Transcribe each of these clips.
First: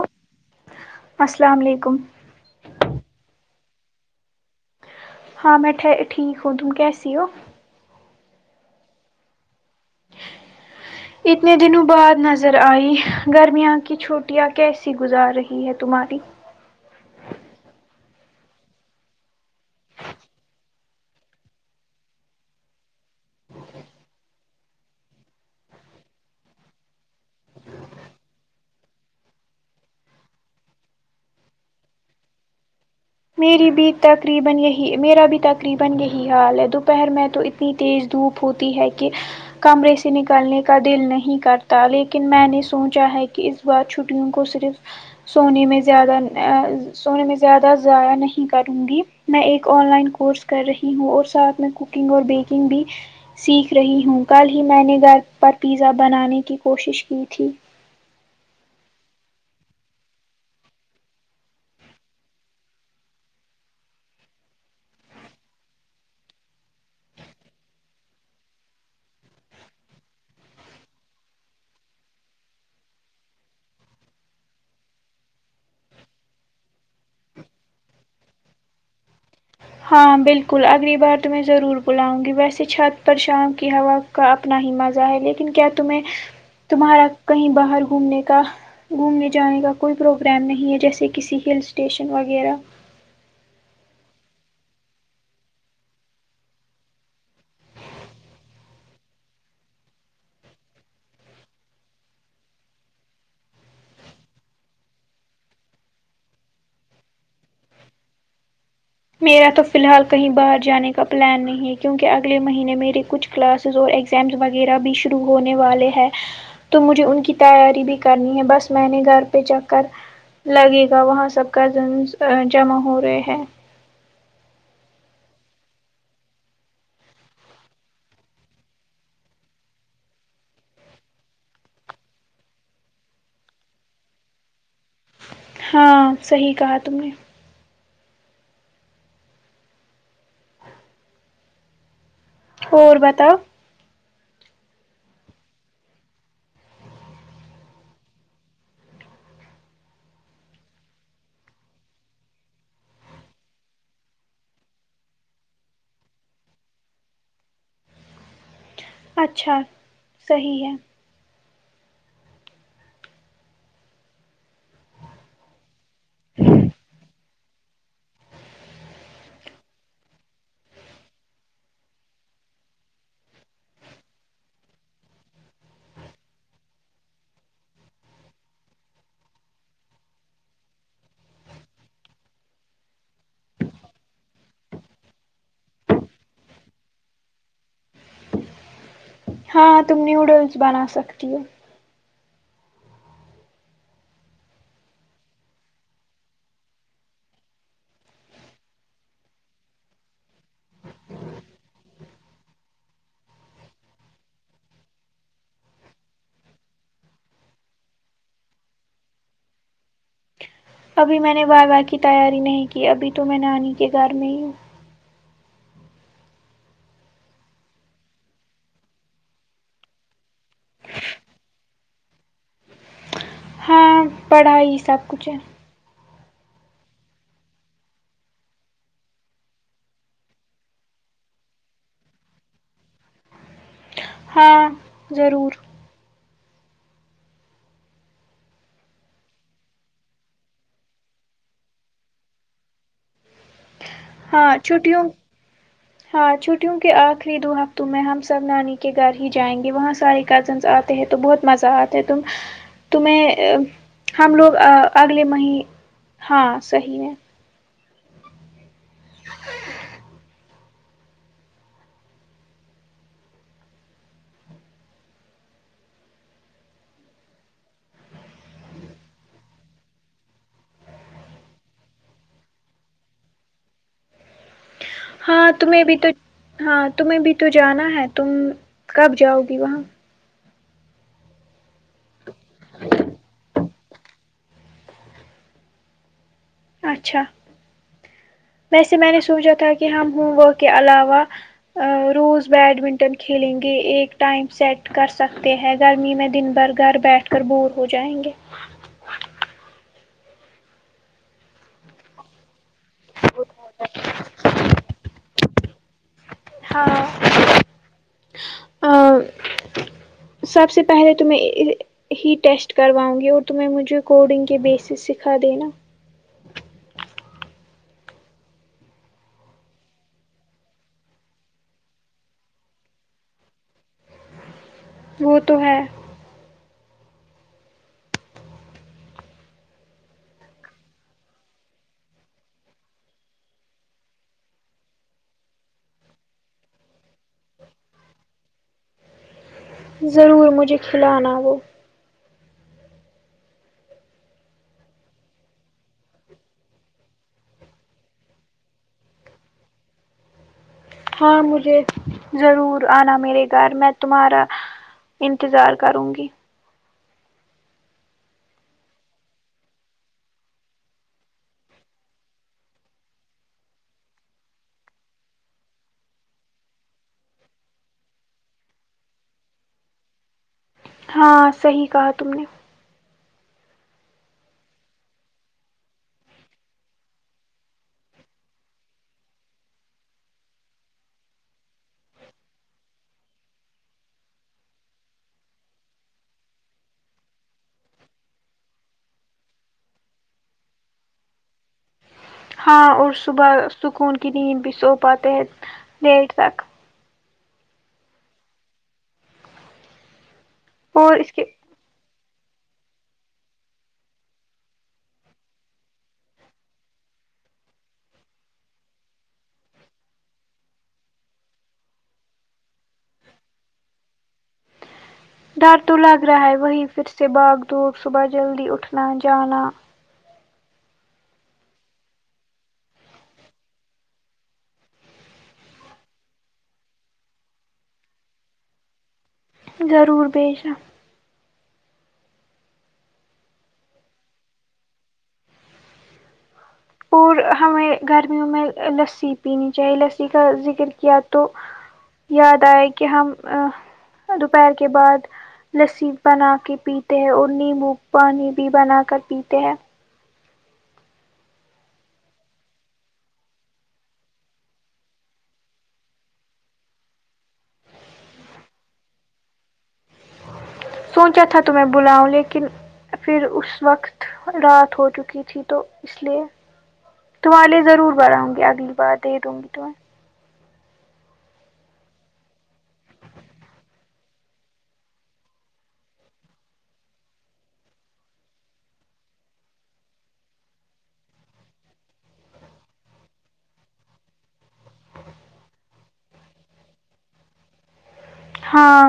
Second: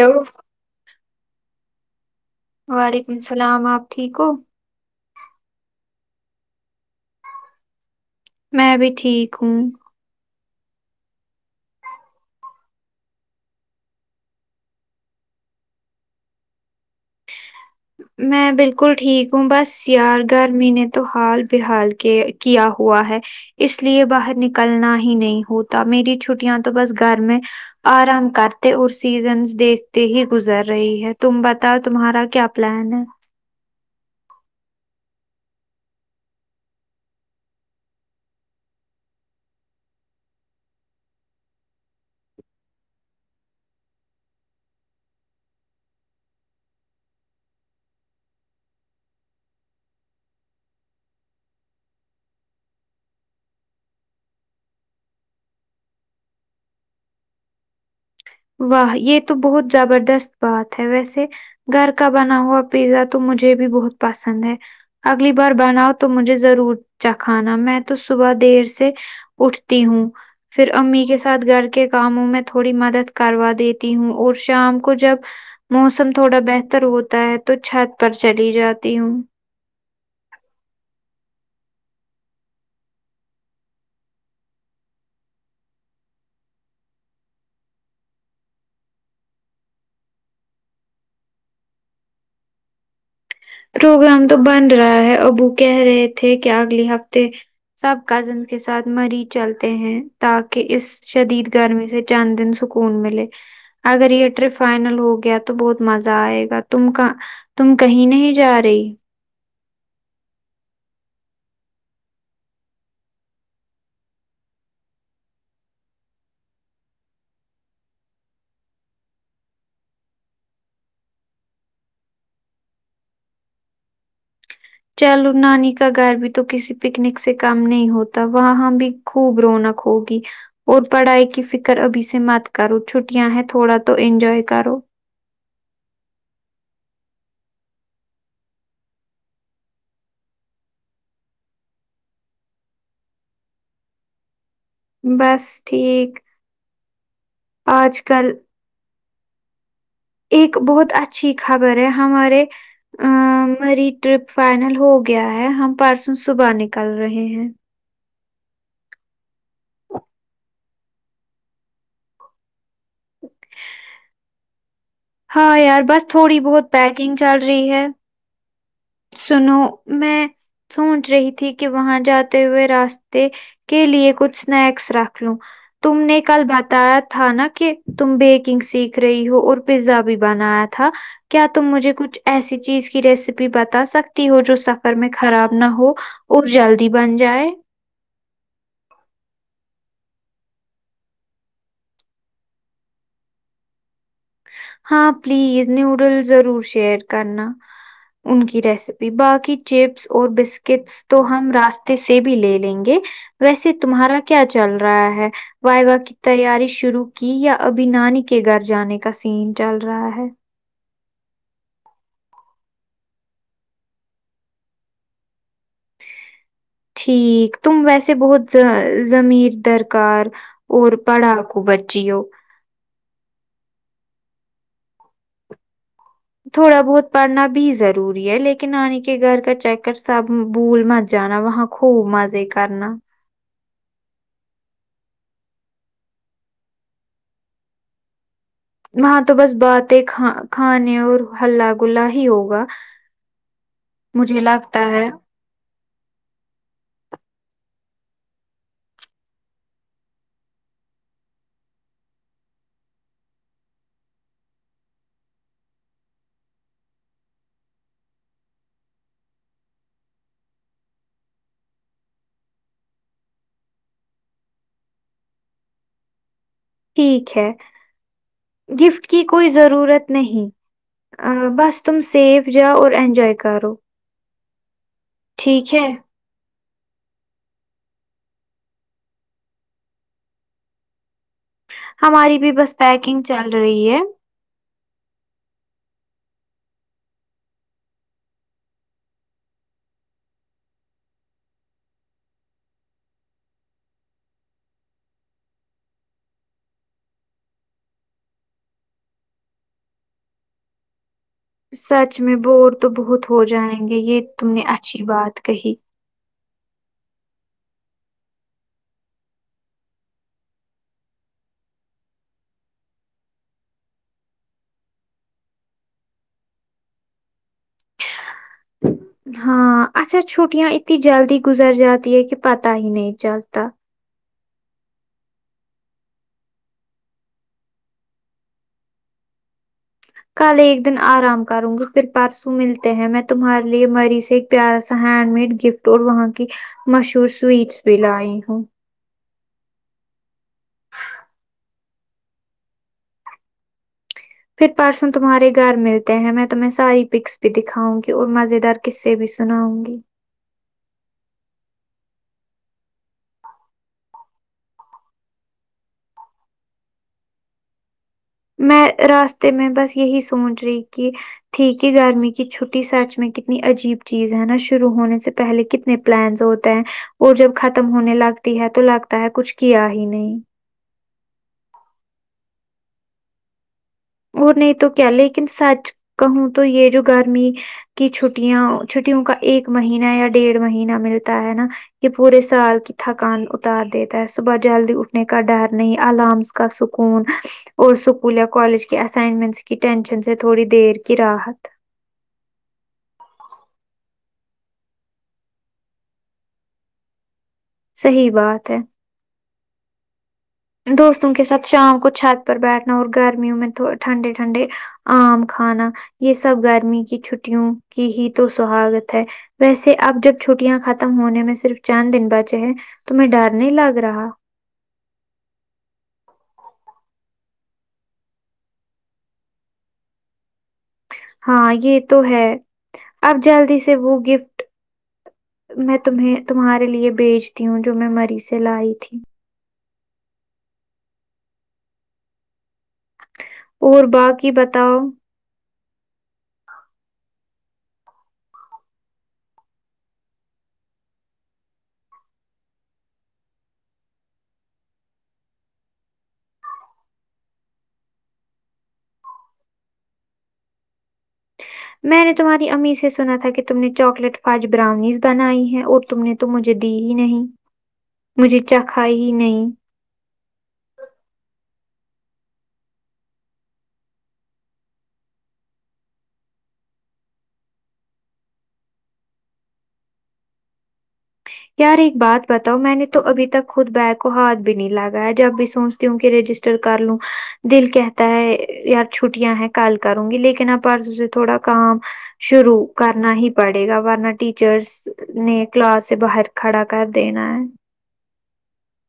hello السلام علیکم وعلیکم السلام آپ ٹھیک ہو ہاں میں ٹھیک ہوں تم کیسی ہو میں بھی ٹھیک ہوں اتنے دنوں بعد نظر آئی گرمیاں کی چھٹیاں کیسی گزار رہی ہے تمہاری میں بالکل ٹھیک ہوں بس یار گارمی نے تو حال بحال کے کیا ہوا ہے اس لیے باہر نکلنا ہی نہیں ہوتا میری چھٹیاں تو بس گھر میں آرام کرتے اور سیزنس دیکھتے ہی گزر رہی ہے تم بتاؤ تمہارا کیا پلان ہے میری بھی تقریبا یہی میرا بھی تقریبا یہی حال ہے دوپہر میں تو اتنی تیز دھوپ ہوتی ہے کہ کمرے سے نکلنے کا دل نہیں کرتا لیکن میں نے سوچا ہے کہ اس بعد چھٹیوں کو صرف سونے میں سونے میں زیادہ ضائع نہیں کروں گی میں ایک آن لائن کورس کر رہی ہوں اور ساتھ میں کوکنگ اور بیکنگ بھی سیکھ رہی ہوں کل ہی میں نے گھر پر پیزا بنانے کی کوشش کی تھی واہ یہ تو بہت زبردست بات ہے ویسے گھر کا بنا ہوا پیزا تو مجھے بھی بہت پسند ہے اگلی بار بناؤ تو مجھے ضرور چاکھانا میں تو صبح دیر سے اٹھتی ہوں پھر امی کے ساتھ گھر کے کاموں میں تھوڑی مدد کروا دیتی ہوں اور شام کو جب موسم تھوڑا بہتر ہوتا ہے تو چھت پر چلی جاتی ہوں ہاں بالکل اگلی بار تمہیں ضرور بلاؤں گی ویسے چھت پر شام کی ہوا کا اپنا ہی مزہ ہے لیکن کیا تمہیں تمہارا کہیں باہر گھومنے کا گھومنے جانے کا کوئی پروگرام نہیں ہے جیسے کسی ہل اسٹیشن وغیرہ پروگرام تو بن رہا ہے ابو کہہ رہے تھے کہ اگلے ہفتے سب کزن کے ساتھ مری چلتے ہیں تاکہ اس شدید گرمی سے چند دن سکون ملے اگر یہ ٹرپ فائنل ہو گیا تو بہت مزہ آئے گا تم تم کہیں نہیں جا رہی میرا تو فی الحال کہیں باہر جانے کا پلان نہیں ہے کیونکہ اگلے مہینے میرے کچھ کلاسز اور اگزامس وغیرہ بھی شروع ہونے والے ہیں تو مجھے ان کی تیاری بھی کرنی ہے بس میں نے گھر پہ چک کر لگے گا وہاں سب کزن جمع ہو رہے ہیں چلو نانی کا گھر بھی تو کسی پکنک سے کم نہیں ہوتا وہاں بھی خوب رونق ہوگی اور پڑھائی کی فکر ابھی سے مت کرو چھٹیاں ہیں تھوڑا تو انجوائے کرو ہاں صحیح کہا تم نے اور بتاؤ بس ٹھیک آج کل ایک بہت اچھی خبر ہے ہمارے ا میری ٹرپ فائنل ہو گیا ہے ہم پرسوں صبح نکل رہے ہیں اچھا صحیح ہے ہاں یار بس تھوڑی بہت پیکنگ چل رہی ہے سنو میں سوچ رہی تھی کہ وہاں جاتے ہوئے راستے کے لیے کچھ سنیکس رکھ لوں تم نے کل بتایا تھا نا کہ تم بیکنگ سیکھ رہی ہو اور پیزا بھی بنایا تھا کیا تم مجھے کچھ ایسی چیز کی ریسیپی بتا بتا سکتی ہو جو سفر میں خراب نہ ہو اور جلدی بن جائے ہاں تم نیوڈلس بنا سکتی ہو ہاں پلیز نیوڈل ضرور شیئر کرنا ان کی ریسیپی باقی چپس اور بسکٹس تو ہم راستے سے بھی لے لیں گے ویسے تمہارا کیا چل رہا ہے وائی واہ کی تیاری شروع کی یا ابھی نانی کے گھر جانے کا سین چل رہا ہے ابھی میں نے وائی واہ کی تیاری نہیں کی ابھی تو میں نانی کے گھر میں ہی ہوں ٹھیک تم ویسے بہت ز ضمیر درکار اور پڑا کو بچی ہو ہاں پڑھائی سب کچھ ہے تھوڑا بہت پڑھنا بھی ضروری ہے لیکن نانی کے گھر کا چکر سب بھول مت جانا وہاں خوب مزے کرنا ہاں ضرور ہاں تو بس باتیں کھا کھانے اور ہلہ گلا ہی ہوگا مجھے ہاں لگتا چھٹیوں ہے ہاں چھٹیوں کے آخری دو ہفتوں میں ہم سب نانی کے گھر ہی جائیں گے وہاں ساری کزنس آ تے ہے تو بہت مزہ آتا ہے تم تمہیں ہم لوگ اا اگلے مہی ہاں صحیح ہے [inaudible] ٹھیک ہے گفٹ کی کوئی ضرورت نہیں بس تم سیف جا اور اینجائے کرو ہاں ٹھیک تمہیں ہے بھی تو ہاں تمہیں بھی تو جانا ہے تم کب جاؤ گی وہاں ہماری بھی بس پیکنگ چل رہی ہے اچھا ویسے میں نے سوچا تھا کہ ہم ہوم ورک کے علاوہ روز بیڈمنٹن کھیلیں گے ایک ٹائم سیٹ کر سکتے ہیں گرمی میں دن بھر گھر بیٹھ کر بور ہو جائیں گے سچ میں بور تو بہت ہو جائیں گے یہ تم نے اچھی بات کہی ہاں اور سب سے پہلے تمہیں ہی ٹیسٹ کرواؤں گی اور تم مجھے کوڈنگ کے بیسس سکھا دینا ہاں اچھا چھٹیاں اتنی جلدی گزر جاتی ہے کہ پتا ہی نہیں چلتا وہ تو ہے کل ایک دن آرام کروں گی پھر پرسوں ملتے ہیں میں تمہارے لیے مری سے پیارا سا ہینڈ میڈ گفٹ اور وہاں کی مشہور سویٹس بھی لائی ہوں ضرور مجھے کھلانا وہ پھر پرسوں تمہارے گھر ملتے ہیں میں تمہیں ساری پکس بھی دکھاؤں گی اور مزے دار قصہ بھی سناؤں گی ہاں مجھے ضرور آنا میرے گھر میں تمہارا انتظار کروں گی میں راستے میں بس یہی سوچ رہی کہ تھی کہ گرمی کی چھٹی سچ میں کتنی عجیب چیز ہے نا شروع ہونے سے پہلے کتنے پلانس ہوتے ہیں اور جب ختم ہونے لگتی ہے تو لگتا ہے کچھ کیا ہی نہیں ہاں صحیح کہا تم نے اور نہیں تو کیا لیکن سچ کہوں تو یہ جو گرمی کہ چھٹیاں چھٹیوں کا ایک مہینہ یا ڈیڑھ مہینہ ملتا ہے نا یہ پورے سال کی تھکان اتار دیتا ہے صبح جلدی اٹھنے کا ڈر نہیں الارم کا سکون اور اسکول یا کالج کہ اسائنمنٹس کی ٹینشن سے تھوڑی دیر کی راحت ہاں اور صبح سکون کی نیند بھی سو پاتے ہیں لییر تک صحیح بات ہے اور اس دوستوں کے ساتھ شام کو چھت پر بیٹھنا اور گرمیوں میں تو ٹھنڈے ٹھنڈے آم کھانا یہ سب گرمی کی چھٹیوں کی ہی تو سہاگت ہے ویسے اب جب چھٹیاں ختم ہونے میں صرف چاند دن بچے ہیں تو میں ڈر نہیں لگ رہا [inaudible] ڈر تو لگ رہا ہے وہی پھر سے باغ دب صبح جلدی اٹھنا جانا ہاں یہ تو ہے اب جلدی سے وہ گفٹ میں تمہیں تمہارے لیے بھی بیچتی ہوں جو میں مریض سے لائی تھی ضرور بھیچنا اور باقی بتاؤ اور ہمیں گرمیوں میں لسی پینی چاہیے لسی کا ذکر کیا تو یاد آئے کہ ہم دوپہر کے بعد لسیب بنا کے پیتے ہیں اور نیمبو پانی بھی بنا کر پیتے ہیں میں نے تمہاری اممی سے سنا تھا کہ تم نے چاکلیٹ فاج براؤنیز بنائی ہے اور تم نے تو مجھے دی ہی نہیں مجھے چا کھائی ہی نہیں سوچا تھا تو میں بلاؤں لیکن پھر اس وقت رات ہو چکی تھی تو اس لئیے تمہارے لیے ضرور بناؤں گی اگلی بار دے دوں گی تمہیں یار ایک بات بتاؤ میں نے تو ابھی تک خود بیگ کو ہاتھ بھی نہیں لگا ہے جب بھی سوچ کیونکہ رجسٹر کر لوں دل کہتا ہے یار چھٹیاں ہیں کال کروں گی لیکن آپ تھوڑا کام شرو کرنا ہی پڑے گا ورنہ ٹیچرس نے کلاس سے باہر کھڑا کر دینا ہے ہاں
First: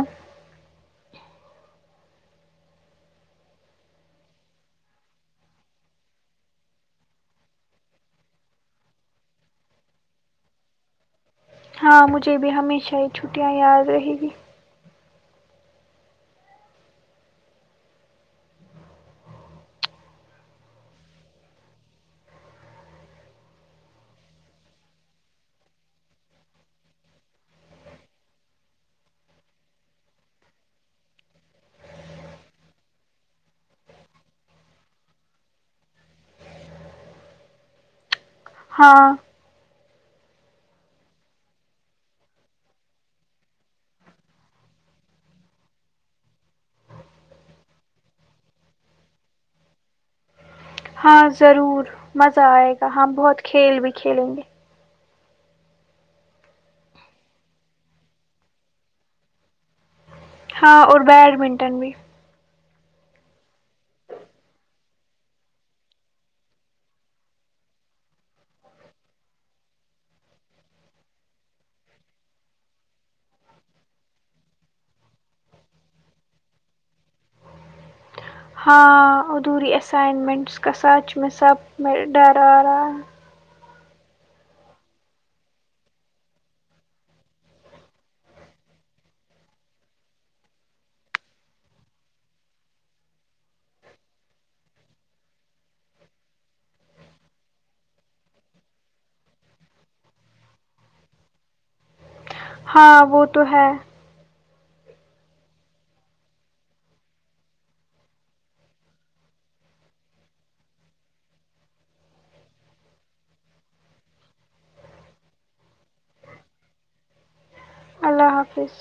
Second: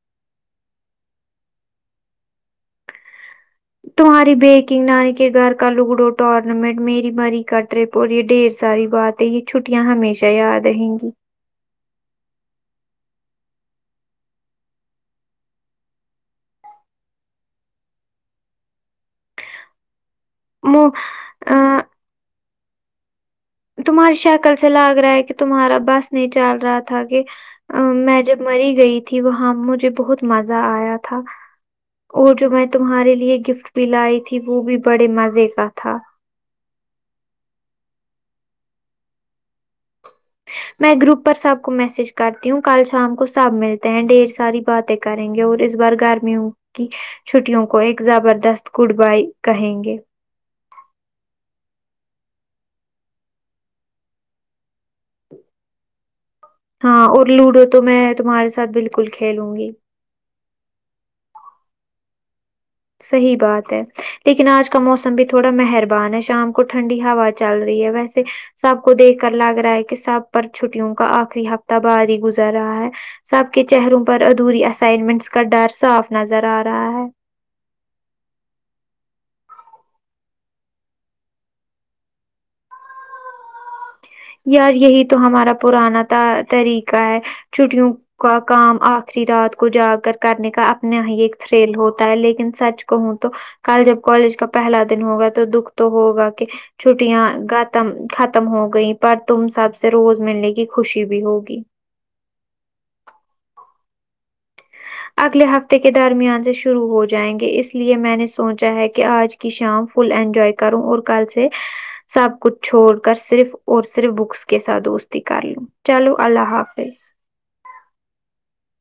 تمہاری بیکنگ نانی کے گھر کا لگڈو ٹورنامنٹ میری مری کا رپ اور یہ ڈھیر ساری بات ہے یہ چھٹیاں ہمیشہ یاد رہیں گی ہاں مجھے بھی ہمیشہ یہ چھٹیاں یاد رہے گی [unintelligible] تمہاری شکل سے لگ رہا ہے کہ تمہارا بس نہیں چل رہا تھا کہ ا میں جب مری گئی تھی وہاں مجھے بہت مزہ آیا تھا اور جو میں تمہارے لیے گفٹ بھی لائی تھی وہ بھی بڑے مزے کا تھا ہاں میں گروپ پر سب کو میسج کرتی ہوں کل شام کو سب ملتے ہیں ڈھیر ساری باتیں کریں گے اور اس بار گرمیوں کی چھٹیوں کو ایک زبردست گڈ بائی کہیں گے ہاں ضرور مزہ آئے گا ہم بہت کھیل بھی کھیلیں گے ہاں اور لوڈو تو میں تمہارے ساتھ بالکل کھیلوں گی ہاں اور بیڈمنٹن بھی صحیح بات ہے لیکن آج کا موسم بھی تھوڑا مہربان ہے شام کو ٹھنڈی ہوا چل رہی ہے ویسے سب کو دیکھ کر لگ رہا ہے کہ سب پر چھٹیوں کا آخری ہفتہ باری گزر رہا ہے سب کے چہروں پر ادھوری اسائنمنٹس کا ڈر صاف نظر آ رہا ہے ہاں ادھوری ایسائنمنٹس کا سات سبمٹ ڈر آرہا ہے یار یہی تو ہمارا پرانا طا طریقہ ہے چھٹیوں کا کام آخری رات کو جا کر کرنے کا اپنا ہی ایک تھریل ہوتا ہے لیکن سچ کہوں تو کل جب کالج کا پہلا دن ہوگا تو دکھ تو ہوگا کہ چھٹیاں گتم ختم ہو گئی پر تم سب سے روز ملنے کی خوشی بھی ہوگی ہاں وہ تو ہے اگلے ہفتے کے درمیان سے شروع ہو جائیں گے اس لیے میں نے سوچا ہے کہ آج کہ شام فل انجوائے کروں اور کل سے سب کچھ چھوڑ کر صرف اور صرف بکس کے ساتھ دوستی کر لوں چلو اللہ حافظ اللہ حافظ